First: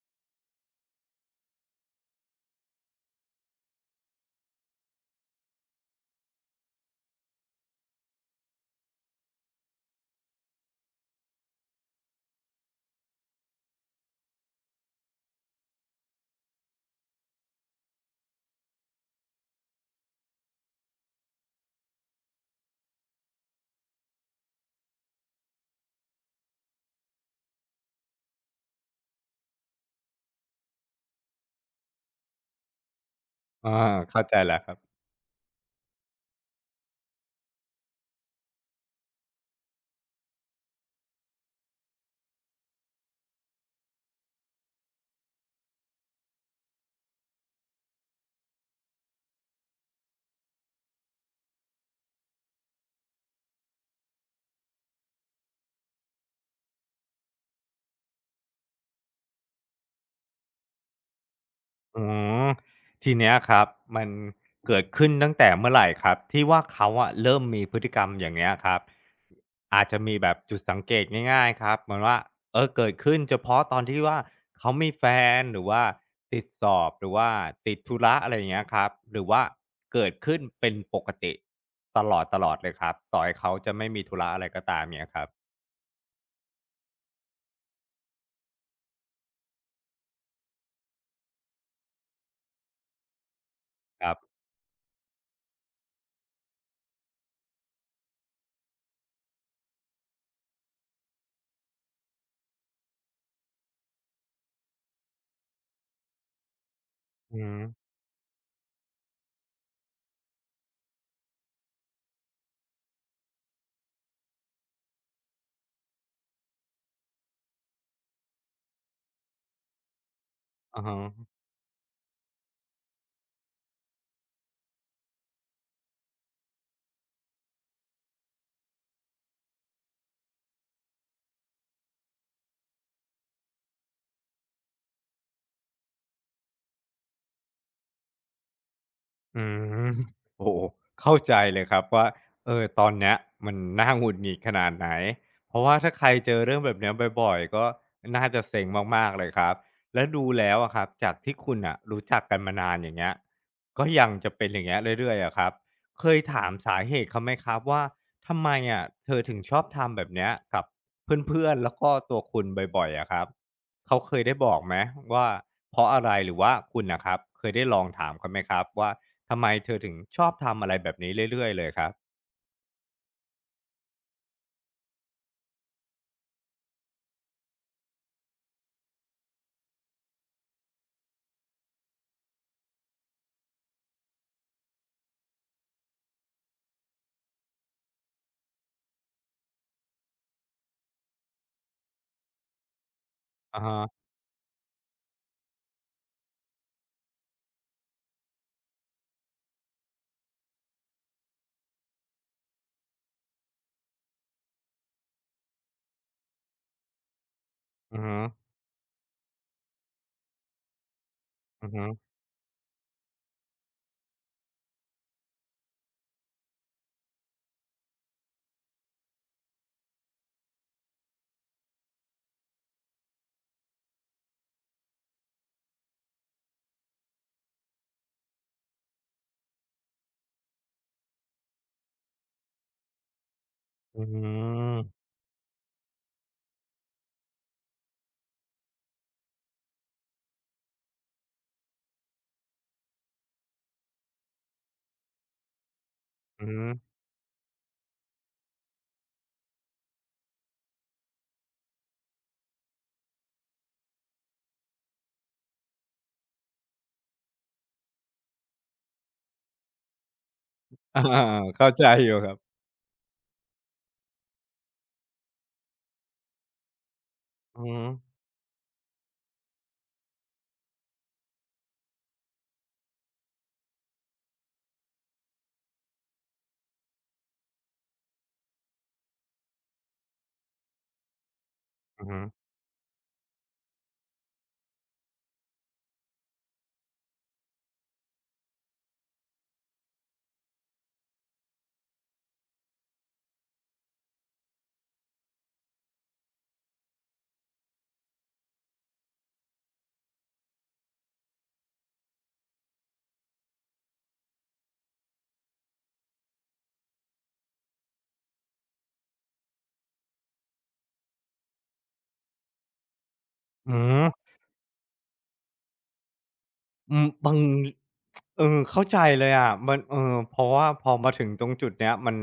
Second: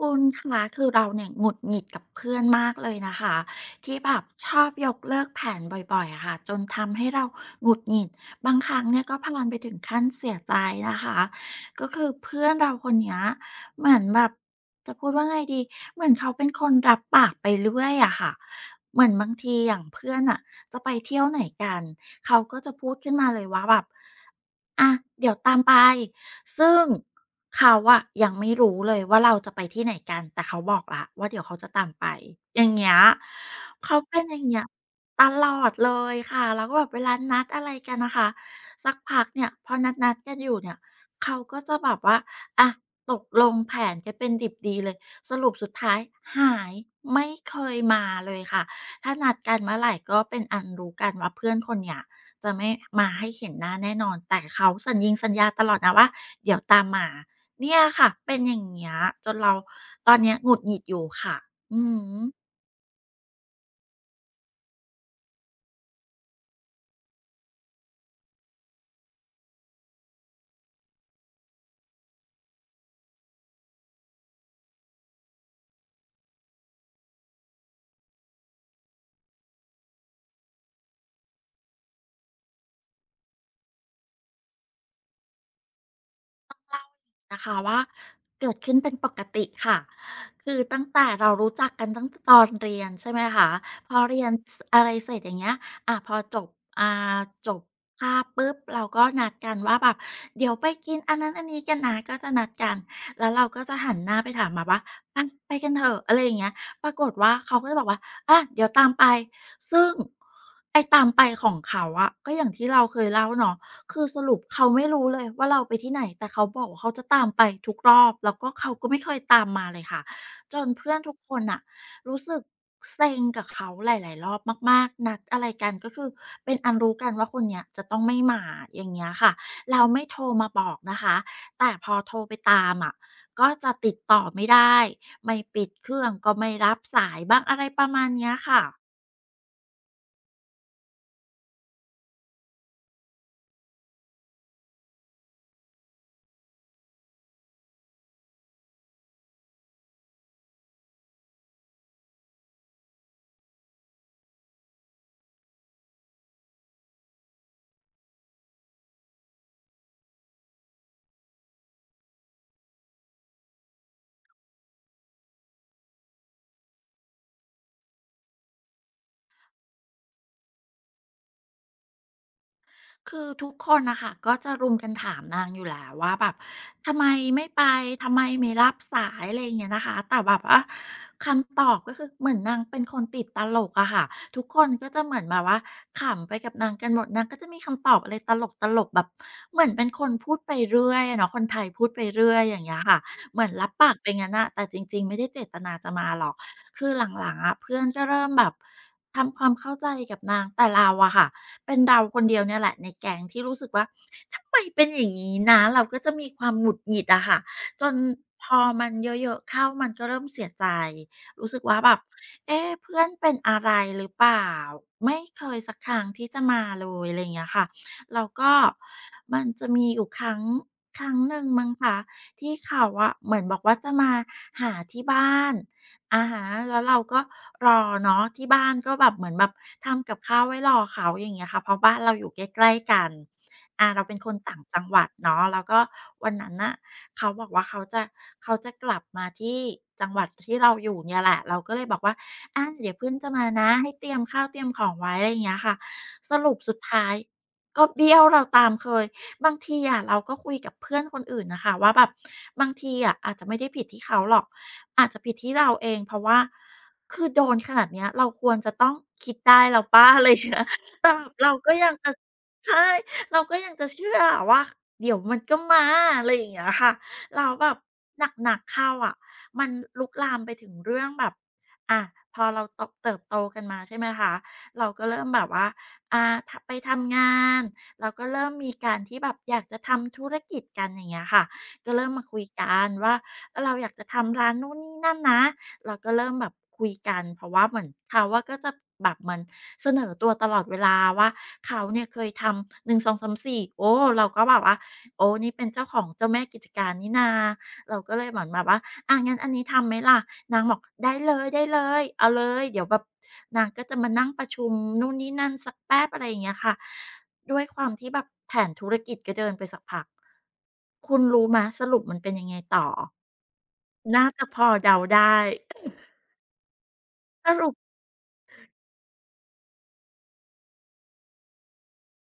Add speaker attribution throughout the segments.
Speaker 1: คุณคะคือเราเนี่ยหงุดหงิดกับเพื่อนมากเลยนะคะที่แบบชอบยกเลิกแผนบ่อยๆอะค่ะจนทำให้เราหงุดหงิดบางครั้งเนี่ยก็พลันไปถึงขั้นเสียใจนะคะก็คือเพื่อนเราคนเนี้ยเหมือนแบบจะพูดว่าไงดีเหมือนเขาเป็นคนรับปากไปเรื่อยอะค่ะเหมือนบางทีอย่างเพื่อนอะจะไปเที่ยวไหนกันเขาก็จะพูดขึ้นมาเลยว่าแบบอ่ะเดี๋ยวตามไป ซึ่งเขาอะยังไม่รู้เลยว่าเราจะไปที่ไหนกันแต่เขาบอกแล้วว่าเดี๋ยวเขาจะตามไปอย่างเงี้ย
Speaker 2: อา
Speaker 1: เขาเป็น
Speaker 2: เข้า
Speaker 1: อ
Speaker 2: ใจ
Speaker 1: ย่าง
Speaker 2: แล้
Speaker 1: เงี้
Speaker 2: ว
Speaker 1: ย
Speaker 2: ครับ
Speaker 1: ตลอดเลยค่ะแล้วก็แบบเวลานัดอะไรกันนะคะสักพักเนี่ยพอนัดกันอยู่เนี่ยเขาก็จะแบบว่าอะตกลงแผนกันเป็นดิบดีเลยสรุปสุดท้ายหายไม่เคยมาเลยค่ะถ้านัดกันเมื่อไหรก็เป็นอันรู้กันว่าเพื่อนคนเนี้ย จะไม่มาให้เห็นหน้าแน่นอนแต่เขาสัญญิงสัญญาตลอดนะว่าเดี๋ยวตามมาเนี่ยค่ะเป็นอย่างเงี้ยจนเราตอนเนี้ยหงุดหงิดอยู่ค่ะอือ
Speaker 2: อืม
Speaker 1: ฮึ
Speaker 2: ทีเนี้ยครับมันเกิดขึ้นตั้งแต่เมื่อไหร่ครับที่ว่าเขาอะเริ่มมีพฤติกรรมอย่างเงี้ยครับอาจจะมีแบบจุดสังเกตง่ายๆครับเหมือนว่าเกิดขึ้นเฉพาะตอนที่ว่าเขามีแฟนหรือว่าติดสอบหรือว่าติดธุระอะไรอย่างเงี้ยครับหรือว่าเกิดขึ้นเป็นปกติตลอดๆเลยครับต่อให้เขาจะไม่มีธุระอะไรก็ตามเงี้ยครับ
Speaker 1: นะคะว่าเกิดขึ้นเป็นปกติค่ะคือตั้งแต่เรารู้จักกันตั้งแต่ตอนเรียนใช่ไหมคะพอ
Speaker 2: ครับ
Speaker 1: เรียนอะไรเสร็จอย่างเงี้ยพอจบอ่าจบภาบปุ๊บเราก็นัดกันว่าแบบเดี๋ยวไปกินอันนั้นอันนี้กันนะก็จะนัดกันแล้วเราก็จะหันหน้าไปถามมาว่าอะไปกันเถอะอะไรอย่างเงี้ยปรากฏว่า
Speaker 2: อือ
Speaker 1: เขา
Speaker 2: ฮึ
Speaker 1: ก็จะบอกว่าอะเดี๋ยวตามไปซึ่งไอ้ตามไปของเขาอะก็อย่างที่เราเคยเล่าเนาะ คือสรุปเขาไม่รู้เลยว่าเราไปที่ไหนแต่เขาบอกว่าเขาจะตามไปทุกรอบแล้วก็เขาก็ไม่เคยตามมาเลยค่ะจน
Speaker 2: อะ
Speaker 1: เพื่อ
Speaker 2: ฮะ
Speaker 1: นทุกคนน่ะรู้สึกเซ็งกับเขาหลายๆรอบมากๆนัดอะไรกันก็คือเป็นอันรู้กันว่าคนเนี้ยจะต้องไม่มาอย่างเงี้ยค่ะเราไม่โทรมาบอกนะคะแต่พอโทรไปตามอะก็จะติดต่อไม่ได้ไม่ปิดเครื่องก็ไม่รับสายบ้างอะไรประมาณเนี้ยค่ะ
Speaker 2: อืม โอ้โหเข้าใจเลยครับว่าตอนเนี้ยมันน่าหงุดหงิดขนาดไหนเพราะว่าถ้าใครเจอเรื่องแบบเนี้ยบ่อยๆก็น่าจะเซ็งมากๆเลยครับและดูแล้วอะครับจากที่คุณอ่ะรู้จักกันมานานอย่างเงี้ยก็ยังจะเป็นอย่างเงี้ยเรื่อยๆอะครับเคยถามสาเหตุเขาไหมครับว่าทำไมอะเธอถึงชอบทำแบบเนี้ยกับเพื่อนๆแล้วก็ตัวคุณบ่อยๆอะครับเขาเคยได้บอกไหมว่าเพราะอะไรหรือว่าคุณนะครับเคยได้ลองถามเขาไหมครับว่า ทำไมเธอถึงชอบทำอะไรแบบนี้เรื่อยๆเลยครับ
Speaker 1: คือทุกคนนะคะก็จะรุมกันถามนางอยู่แล้วว่าแบบทำไมไม่ไปทำไมไม่รับสายอะไรอย่างเงี้ยนะคะแต่แบบว่าคำตอบก็คือเหมือนนางเป็นคนติดตลกอะค่ะทุกคนก็จะเหมือนแบบว่าขำไปกับนางกันหมดนางก็จะมีคำตอบอะไรตลกตลกแบบเหมือนเป็นคนพูดไปเรื่อยอะเนาะคนไทยพูดไปเรื่อยอย่างเงี้ยค่ะเหมือน
Speaker 2: อะ
Speaker 1: รับปาก
Speaker 2: ฮะ
Speaker 1: ไปงั้นนะแต่จริงๆไม่ได้เจตนาจะมาหรอกคือหลังๆอะเพื่อนก็เริ่มแบบทำความเข้าใจกับนางแต่เราอะค่ะ เป็นเราคนเดียวเนี่ยแหละในแก๊งที่รู้สึกว่าทำไมเป็นอย่างงี้นะเราก็จะมีความหงุดหงิดอะค่ะจน
Speaker 2: อือฮึ
Speaker 1: พอมันเยอะๆเข้ามันก็เริ่มเสียใจรู้สึก
Speaker 2: อือ
Speaker 1: ว่า
Speaker 2: ฮึ
Speaker 1: แบบเอ๊ะเพื่อนเป็นอะไรหรือเปล่าไม่เคยสักครั้งที่จะมาเลยอะไรอย่างเงี้ยค่ะแล้วก็มันจะมีอยู่ครั้งหนึ่งมั้งคะที่เขาอะเหมือนบอกว่าจะมาหาที่บ้าน อะฮะแล้วเราก็รอเนาะที่บ้านก็แบบเหมือนแบบทำกับข้าวไว้รอเขาอย่างเงี้ยค่ะเพราะบ้านเราอยู่ใกล้ๆกันอา
Speaker 2: อื
Speaker 1: เราเป็นคนต่างจังหวัด
Speaker 2: ม
Speaker 1: เนาะแล้วก็วันนั้นน่ะเขาบอกว่าเขาจะกลับมาที่จังหวัดที่เราอยู่เนี่ยแหละเราก็เลยบอกว่าอาเดี๋ยวเพื่อนจะมานะให้เตรียมข้าวเตรียมของไว้อะไรอย่างเงี้ยค่ะส
Speaker 2: อือ
Speaker 1: รุป
Speaker 2: ฮึ
Speaker 1: สุดท้ายก็เบี้ยวเราตามเคยบางทีอะเราก็คุยกับเพื่อนคนอื่นน่ะค่ะว่าแบบบางทีอะอาจจะไม่ได้ผิดที่เขาหรอก อาจจะผิดที่เราเองเพราะว่าคือโดนขนาดเนี้ยเราควรจะต้องคิดได้แล้วเปล่า อะไรเงี้ย
Speaker 2: อา
Speaker 1: แต่แบบเรา
Speaker 2: เข้า
Speaker 1: ก็
Speaker 2: ใจ
Speaker 1: ยัง
Speaker 2: อ
Speaker 1: จะ
Speaker 2: ยู่ครับ
Speaker 1: ใช่เราก็ยังจะเชื่ออะว่าเดี๋ยวมันก็มาอะไรอย่างเงี้ยค่ะแล้ว
Speaker 2: อือ
Speaker 1: แบบ
Speaker 2: ฮึ
Speaker 1: หนักๆเข้าอะมันลุกลามไปถึงเรื่องแบบอะพอเราโตะเติบโตกันมาใช่ไหมคะเราก็เริ่มแบบว่าทไปทำงานเราก็เริ่มมีการที่แบบอยากจะทำธุรกิจกันอย่างเงี้ยค่ะ ก็
Speaker 2: อื
Speaker 1: เริ่
Speaker 2: อ
Speaker 1: ม
Speaker 2: ฮึ
Speaker 1: มาคุยกันว่าเออเราอยากจะทำร้านนู่นนี่นั่นนะเราก็เริ่มแบบคุยกันเพราะว่าเหมือนเขาอะก็จะแบบเหมือนเสนอตัวตลอดเวลาว่าเขาเนี่ยเคยทำ1 2 3 4โอ้เราก็แบบว่าโอ้นี่เป็นเจ้าของเจ้าแม่กิจการนี่นาเราก็เลยเหมือนแบบว่าอางั้นอันนี้ทำไหมล่ะนางบอกได้เลยๆเลยเอาเลยเดี๋ยวแบบนางก็จะมานั่งประชุมนู่นนี่นั่นสักแป๊บอะไรอย่างเงี้ยค่ะ ด้วยความที่แบบแผนธุรกิจก็เดินไปสักพักคุณรู้ไหมสรุปมันเป็นยังไงต่อ
Speaker 2: อืม
Speaker 1: น่าจะพอเดาได้
Speaker 2: อืมบาง
Speaker 1: สรุป
Speaker 2: เข้าใจเลยอะมันเพราะว่าพอมาถึงตรงจุดเนี้ยมัน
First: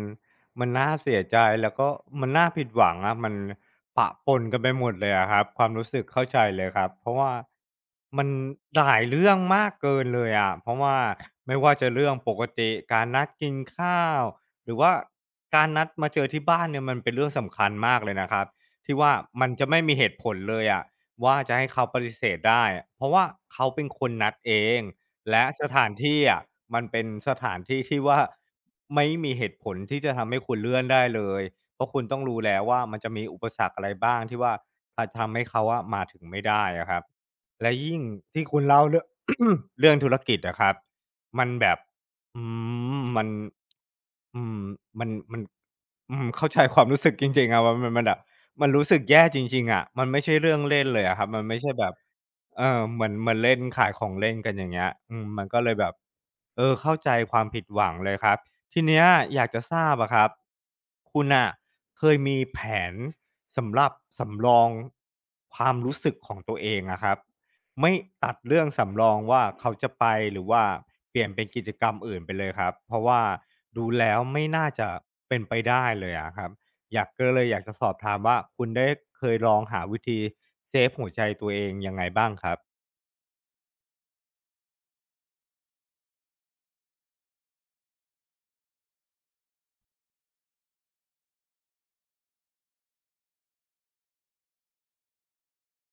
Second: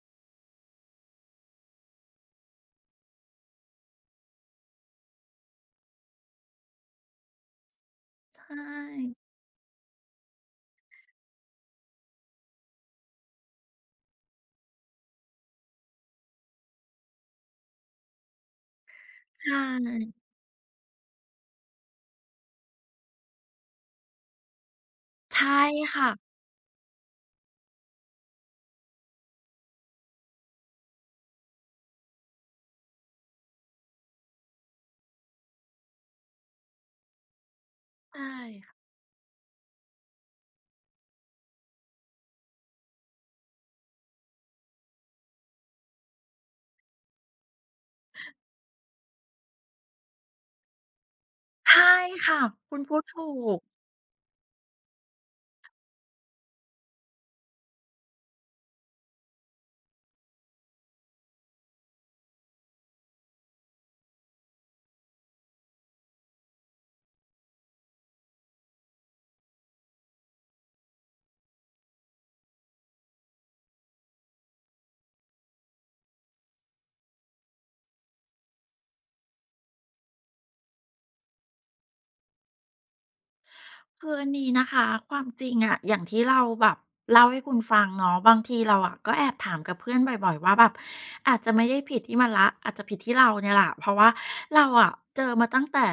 Speaker 2: มันน่าเสียใจแล้วก็มันน่าผิดหวังอะมันปะปนกันไปหมดเลยอะครับความรู้สึกเข้าใจเลยครับเพราะว่ามัน
Speaker 1: ใช่
Speaker 2: หลายเรื่องมากเกินเลยอะเพราะว่าไม่ว่าจะเรื่องปกติการนัดกินข้าวหรือว่าการนัดมาเจอที่บ้านเนี่ยมันเป็นเรื่องสำคัญมากเลยนะครับที่ว่ามัน
Speaker 1: ใช่
Speaker 2: จะไม่มีเหตุผลเลยอะ ว่าจะให้เขาปฏิเสธได้อะเพราะว่าเขาเป็นคนนัดเองและ
Speaker 1: ใช่
Speaker 2: สถาน
Speaker 1: ค่ะ
Speaker 2: ที่อะมันเป็นสถานที่ที่ว่าไม่มีเหตุผลที่จะทำให้คุณเลื่อนได้เลยเพราะคุณต้องรู้แล้วว่ามันจะมีอุปสรรคอะไรบ้างที่ว่าทำให้เขาอะมาถึงไม่ได้อะครับและยิ่ง
Speaker 1: ใช่
Speaker 2: ที่คุณเล่าเรื่อง เรื่องธุรกิจนะครับมันแบบอืมันอืมมัน เข้าใจ ความรู้สึกจริงๆอะว่ามันแบบมันรู้สึกแย่จริงๆอะมันไม่ใช่เรื่องเล่นเลยอะครับมันไม่ใช่
Speaker 1: ใช่
Speaker 2: แบบ
Speaker 1: ค่ะคุณพู
Speaker 2: เห
Speaker 1: ด
Speaker 2: มือน
Speaker 1: ถู
Speaker 2: เหมือนเล่
Speaker 1: ก
Speaker 2: นขายของเล่นกันอย่างเงี้ยมันก็เลยแบบเข้าใจความผิดหวังเลยครับทีเนี้ยอยากจะทราบอะครับคุณน่ะเคยมีแผนสำหรับสำรองความรู้สึกของตัวเองอะครับ ไม่ตัดเรื่องสำรองว่าเขาจะไปหรือว่าเปลี่ยนเป็นกิจกรรมอื่นไปเลยครับเพราะว่าดูแล้วไม่น่าจะเป็นไปได้เลยอะครับอยากก็เลยอยากจะสอบถามว่าคุณได้เคยลองหาวิธีเซฟหัวใจตัวเองยังไงบ้างครับ
Speaker 1: คืออันนี้นะคะความจริงอะอย่างที่เราแบบเล่าให้คุณฟังเนาะบางทีเราอะก็แอบถามกับเพื่อนบ่อยๆว่าแบบอาจจะไม่ได้ผิดที่มันละอาจจะผิดที่เราเนี่ยแหละเพราะว่าเราอะเจอมาตั้งแต่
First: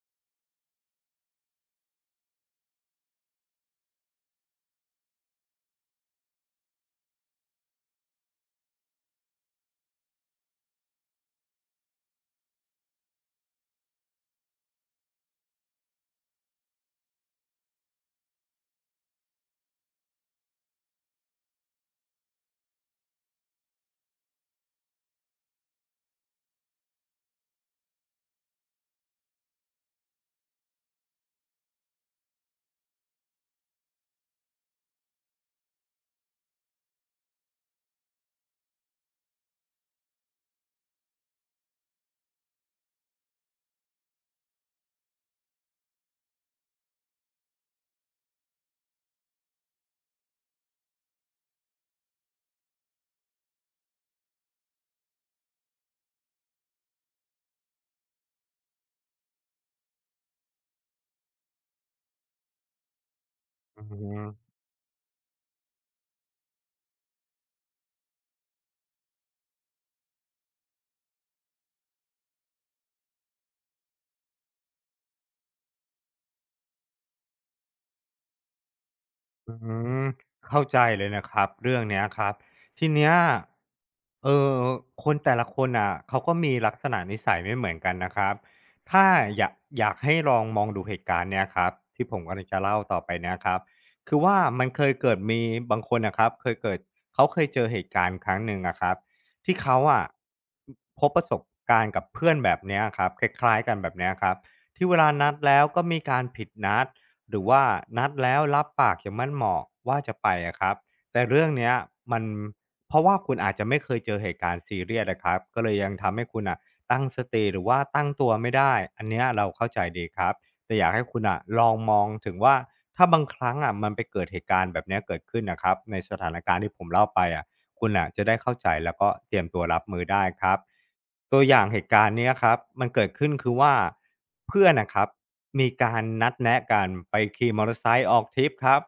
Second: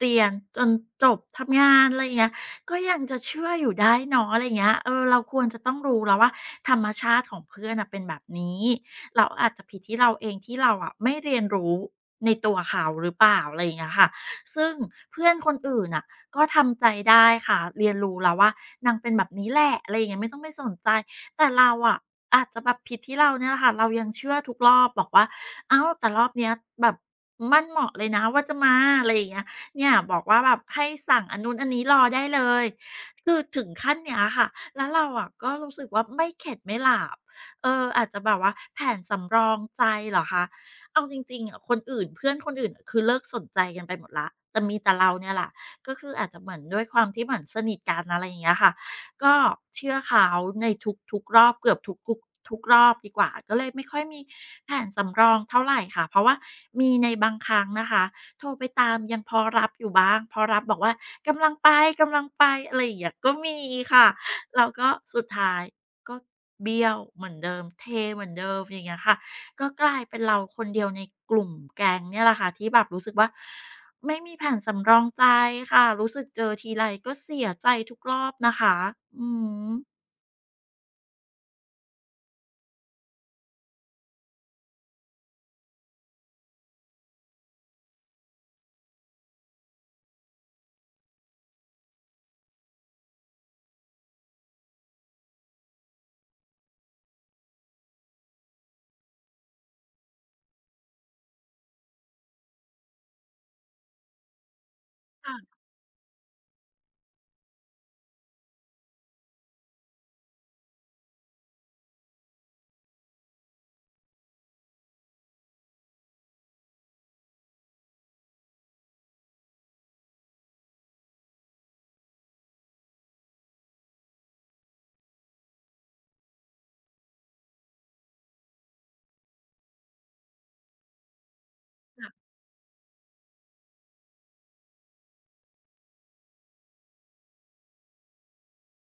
Speaker 1: เรียนจนจบทำงานอะไรเงี้ยก็ยังจะเชื่ออยู่ได้เนาะอะไรเงี้ยเออเราควรจะต้องรู้แล้วว่าธรรมชาติของเพื่อนอะเป็นแบบนี้เราอาจจะผิดที่เราเองที่เราอะไม่เรียนรู้ในตัวเขาหรือเปล่าอะไรอย่างเงี้ยค่ะซึ่งเพื่อนคนอื่นอะ ก็ทำใจได้ค่ะเรียนรู้แล้วว่านางเป็นแบบนี้แหละอะไรอย่างเงี้ยไม่ต้องไปสนใจแต่เราอะอาจจะแบบผิดที่เราเนี่ยแหละค่ะเรายังเชื่อทุกรอบบอกว่าอ้าวแต่รอบเนี้ยแบบมั่นเหมาะเลยนะว่าจะมาอะไรอย่างเงี้ยเนี่ยบอกว่าแบบให้สั่งอันนู้นอันนี้รอได้เลยคือถึงขั้นเนี้ยค่ะแล้วเราอะก็รู้สึกว่าไม่เข็ดไม่หลาบเอออาจจะแบบว่าแผนสำรองใจเหรอคะเอาจริงๆอะคนอื่นเพื่อนคนอื่นคือเลิกสนใจกันไปหมดแล้วแต่มีแต่เราเนี่ยแหละ ก็คืออาจจะเหมือนด้วยความที่เหมือนสนิทกันอะไรอย่างเงี้ยค่ะก็เชื่อเขาในทุกๆรอบเกือบทุกๆรอบดีกว่าก็เลยไม่ค่อยมีแผนสำรองเท่าไรค่ะเพราะว่ามีในบางครั้งนะคะโทรไปตามยังพอรับอยู่บ้างพอรับบอกว่ากำลังไปกำลังไปอะไรอย่างเงี้ยก็มี
Speaker 2: อื
Speaker 1: ค่ะ
Speaker 2: ม
Speaker 1: แล้วก็สุดท้ายก็เบี้ยวเหมือนเดิมเทเหมือนเดิมอย่างเงี้ยค่ะ ก็กลายเป็นเราคนเดียวในกลุ่มแก๊งเนี่ยแหละค่ะที่แบบรู้สึกว่าไม่มีแผนสำรองใจค่ะรู้สึกเจอทีไรก็เสียใจทุกรอบนะคะอื
Speaker 2: อื
Speaker 1: ม
Speaker 2: มเข้าใจเลยนะครับเรื่องเนี้ยครับทีเนี้ยเออคนแต่ละคนอ่ะเขาก็มีลักษณะนิสัยไม่เหมือนกันนะครับถ้าอยากอยากให้ลองมองดูเหตุการณ์เนี้ยครับที่ผมกำลังจะเล่าต่อไปเนี้ยครับคือว่ามันเคยเกิดมีบางคนนะครับเคยเกิดเขาเคยเจอเหตุการณ์ครั้งหนึ่งนะครับที่เขาอะพบประสบการณ์กับเพื่อนแบบเนี้ยครับคล้ายๆกันแบบเนี้ยครับที่เวลานัดแล้วก็มีการผิดนัด หรือว่านัดแล้วรับปากอย่างมั่นเหมาะว่าจะไปอะครับแต่เรื่องเนี้ยมันเพราะว่าคุณอาจจะไม่เคยเจอเหตุการณ์ซีเรียสอะครับก็เลยยังทำให้คุณอ่ะตั้งสติหรือว่าตั้งตัวไม่ได้อันเนี้ยเราเข้าใจดีครับแต่อยากให้คุณนะลองมองถึงว่าถ้าบางครั้งอะมันไปเกิดเหตุการณ์แบบเนี้ยเกิดขึ้นนะครับในสถานการณ์ที่ผมเล่าไปอะ คุณอ่ะจะได้เข้าใจแล้วก็เตรียมตัวรับมือได้ครับตัวอย่างเหตุการณ์
Speaker 1: ค่ะ
Speaker 2: เนี้ยครับมันเกิดขึ้นคือว่าเพื่อนน่ะครับมีการนัดแนะกันไปขี่มอเตอร์ไซค์ออกทริปครับ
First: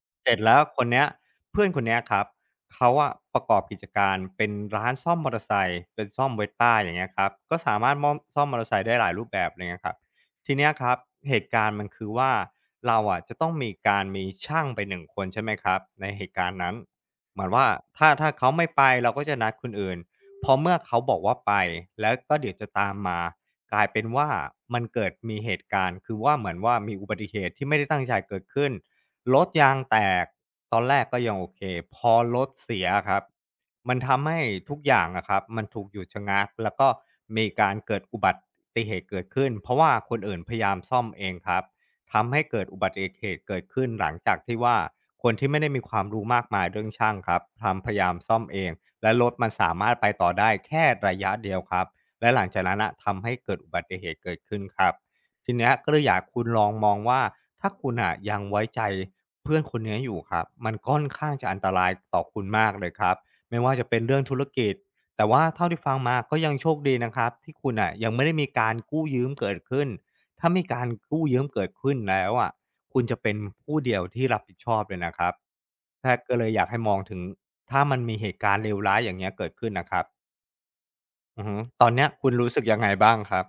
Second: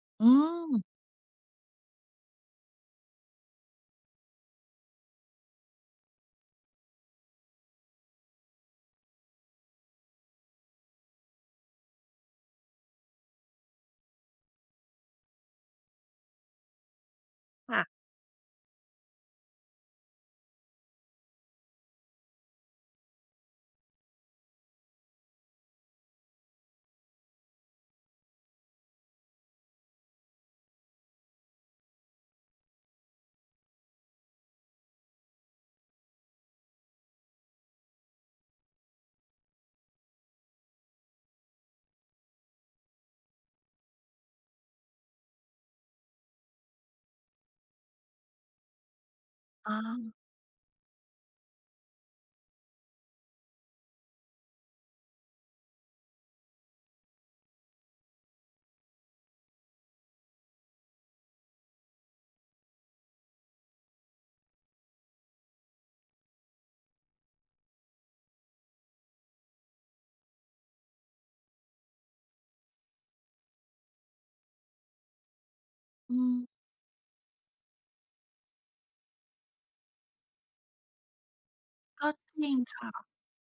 Speaker 1: ๆอื
Speaker 2: เสร็จแล้ว
Speaker 1: ม
Speaker 2: คนเนี้ยเพื่อนคนเนี้ยครับเขาอะประกอบกิจการเป็นร้านซ่อมมอเตอร์ไซค์เป็นซ่อม Vespa อย่างเงี้ยครับก็สามารถม่อมซ่อมมอเตอร์ไซค์ได้หลายรูปแบบเงี้ยนะครับทีเนี้ยครับเหตุการณ์มันคือว่าเราอะจะต้องมีการมีช่างไปหนึ่งคนใช่ไหมครับในเหตุการณ์นั้น เหมือนว่า
Speaker 1: ค่ะ
Speaker 2: ถ้าเขาไม่ไปเราก็จะนัดคนอื่นพอเมื่อเขาบอกว่าไปแล้วก็เดี๋ยวจะตามมากลายเป็นว่ามันเกิดมีเหตุการณ์คือว่าเหมือนว่ามีอุบัติเหตุที่ไม่ได้ตั้งใจเกิดขึ้นรถยางแตกตอนแรกก็ยังโอเคพอรถเสียครับมันทำให้ทุกอย่างอะครับมันถูกหยุดชะงักแล้วก็มีการเกิดอุบัติเหตุเกิดขึ้นเพราะว่าคนอื่นพยายามซ่อมเองครับ ทำให้เกิดอุบัติเหตุเกิดขึ้นหลังจากที่ว่าคนที่ไม่ได้มีความรู้มากมายเรื่องช่างครับทำพยายามซ่อมเองและรถมัน
Speaker 1: อ๋อ
Speaker 2: สามารถไปต่อได้แค่ระยะเดียวครับและหลังจากนั้นนะทำให้เกิดอุบัติเหตุเกิดขึ้นครับทีเนี้ยก็เลยอยากคุณลองมองว่าถ้าคุณอ่ะยังไว้ใจเพื่อนคนเนี้ยอยู่ครับมันค่อนข้างจะอันตรายต่อคุณมากเลยครับไม่ว่าจะเป็นเรื่องธุรกิจแต่ว่าเท่าที่ฟังมาก็ยังโชคดีนะครับที่คุณอ่ะยังไม่ได้มีการกู้ยืมเกิดขึ้น ถ้ามีการกู้ยืมเกิดขึ้นแล้วอะคุณจะเป็นผู้เดียวที่รับผิดชอบเลยนะครับถ้า
Speaker 1: อืม
Speaker 2: ก็เลยอยากให้มองถึงถ้ามันมีเหตุการณ์เลวร้ายอย่างเงี้ยเกิดขึ้นนะครับอือฮึตอนเนี้
Speaker 1: ก็
Speaker 2: ยคุ
Speaker 1: จ
Speaker 2: ณ
Speaker 1: ริ
Speaker 2: รู้
Speaker 1: ง
Speaker 2: สึกยังไง
Speaker 1: ค่ะ
Speaker 2: บ้างครับ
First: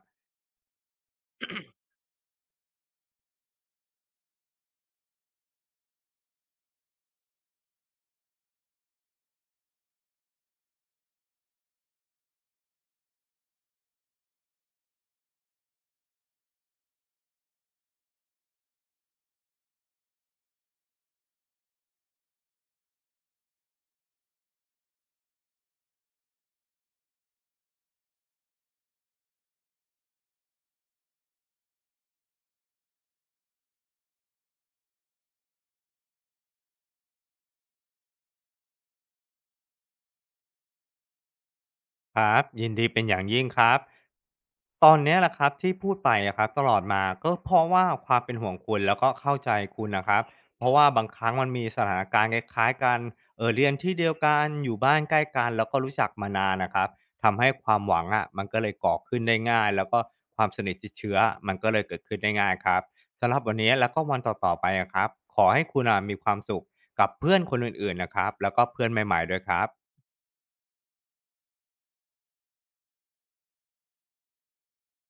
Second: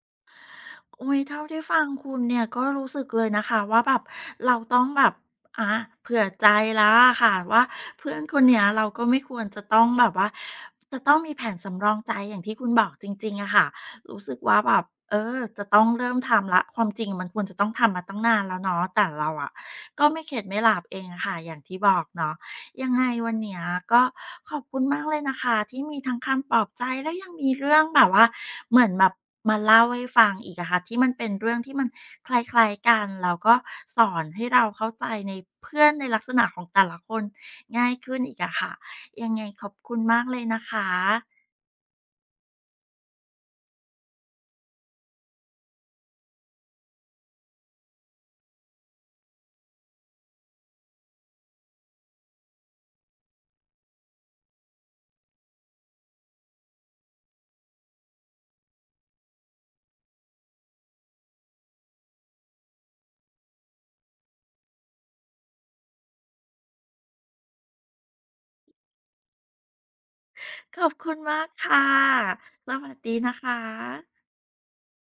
Speaker 1: โอ้ยเท่าที่ฟังคุณเนี่ยก็รู้สึกเลยนะคะว่าแบบเราต้องแบบอาเผื่อใจแล้วอะค่ะว่าเพื่อนคนเนี้ยเราก็ไม่ควรจะต้องแบบว่าจะต้องมีแผนสำรองใจอย่างที่คุณบอกจริงๆอะค่ะรู้สึกว่าแบบเออจะต้องเริ่มทำแล้วความจริงมันควรจะต้องทำมาตั้งนานแล้วเนาะแต่เราอะก็ไม่เข็ดไม่หลาบเองอะค่ะอย่างที่บอกเนาะ ยังไงวันเนี้ยก็ขอบคุณมากเลยนะคะที่มีทั้งคำปลอบใจและยังมีเรื่องแบบว่าเหมือนแบบมาเล่าให้ฟังอีกอะค่ะที่มันเป็นเรื่องที่มันคล้ายๆกันแล้วก็สอนให้เราเข้าใจในเพื่อนในลักษณะของแต่ละคนง่ายขึ้นอีกอะค่ะยังไงขอบคุณมากเลยนะคะ
Speaker 2: ครับยินดีเป็นอย่างยิ่งครับ ตอนเนี้ยแหละครับที่พูดไปอะครับตลอดมาก็เพราะว่าความเป็นห่วงคุณแล้วก็เข้าใจคุณนะครับเพราะว่าบางครั้งมันมีสถานการณ์คล้ายๆกันเรียนที่เดียวกันอยู่บ้านใกล้กันแล้วก็รู้จักมานานนะครับทำให้ความหวังอะมันก็เลยก่อขึ้นได้ง่ายแล้วก็ความสนิทชิดเชื้อมันก็เลยเกิดขึ้นได้ง่ายครับสำหรับวันนี้แล้วก็วันต่อๆไปอะครับขอให้คุณนะมีความสุขกับเพื่อนคนอื่นๆนะครับแล้วก็เพื่อนใหม่ๆด้วยครับ
Speaker 1: ขอบคุณมากค่ะสวัสดีนะคะ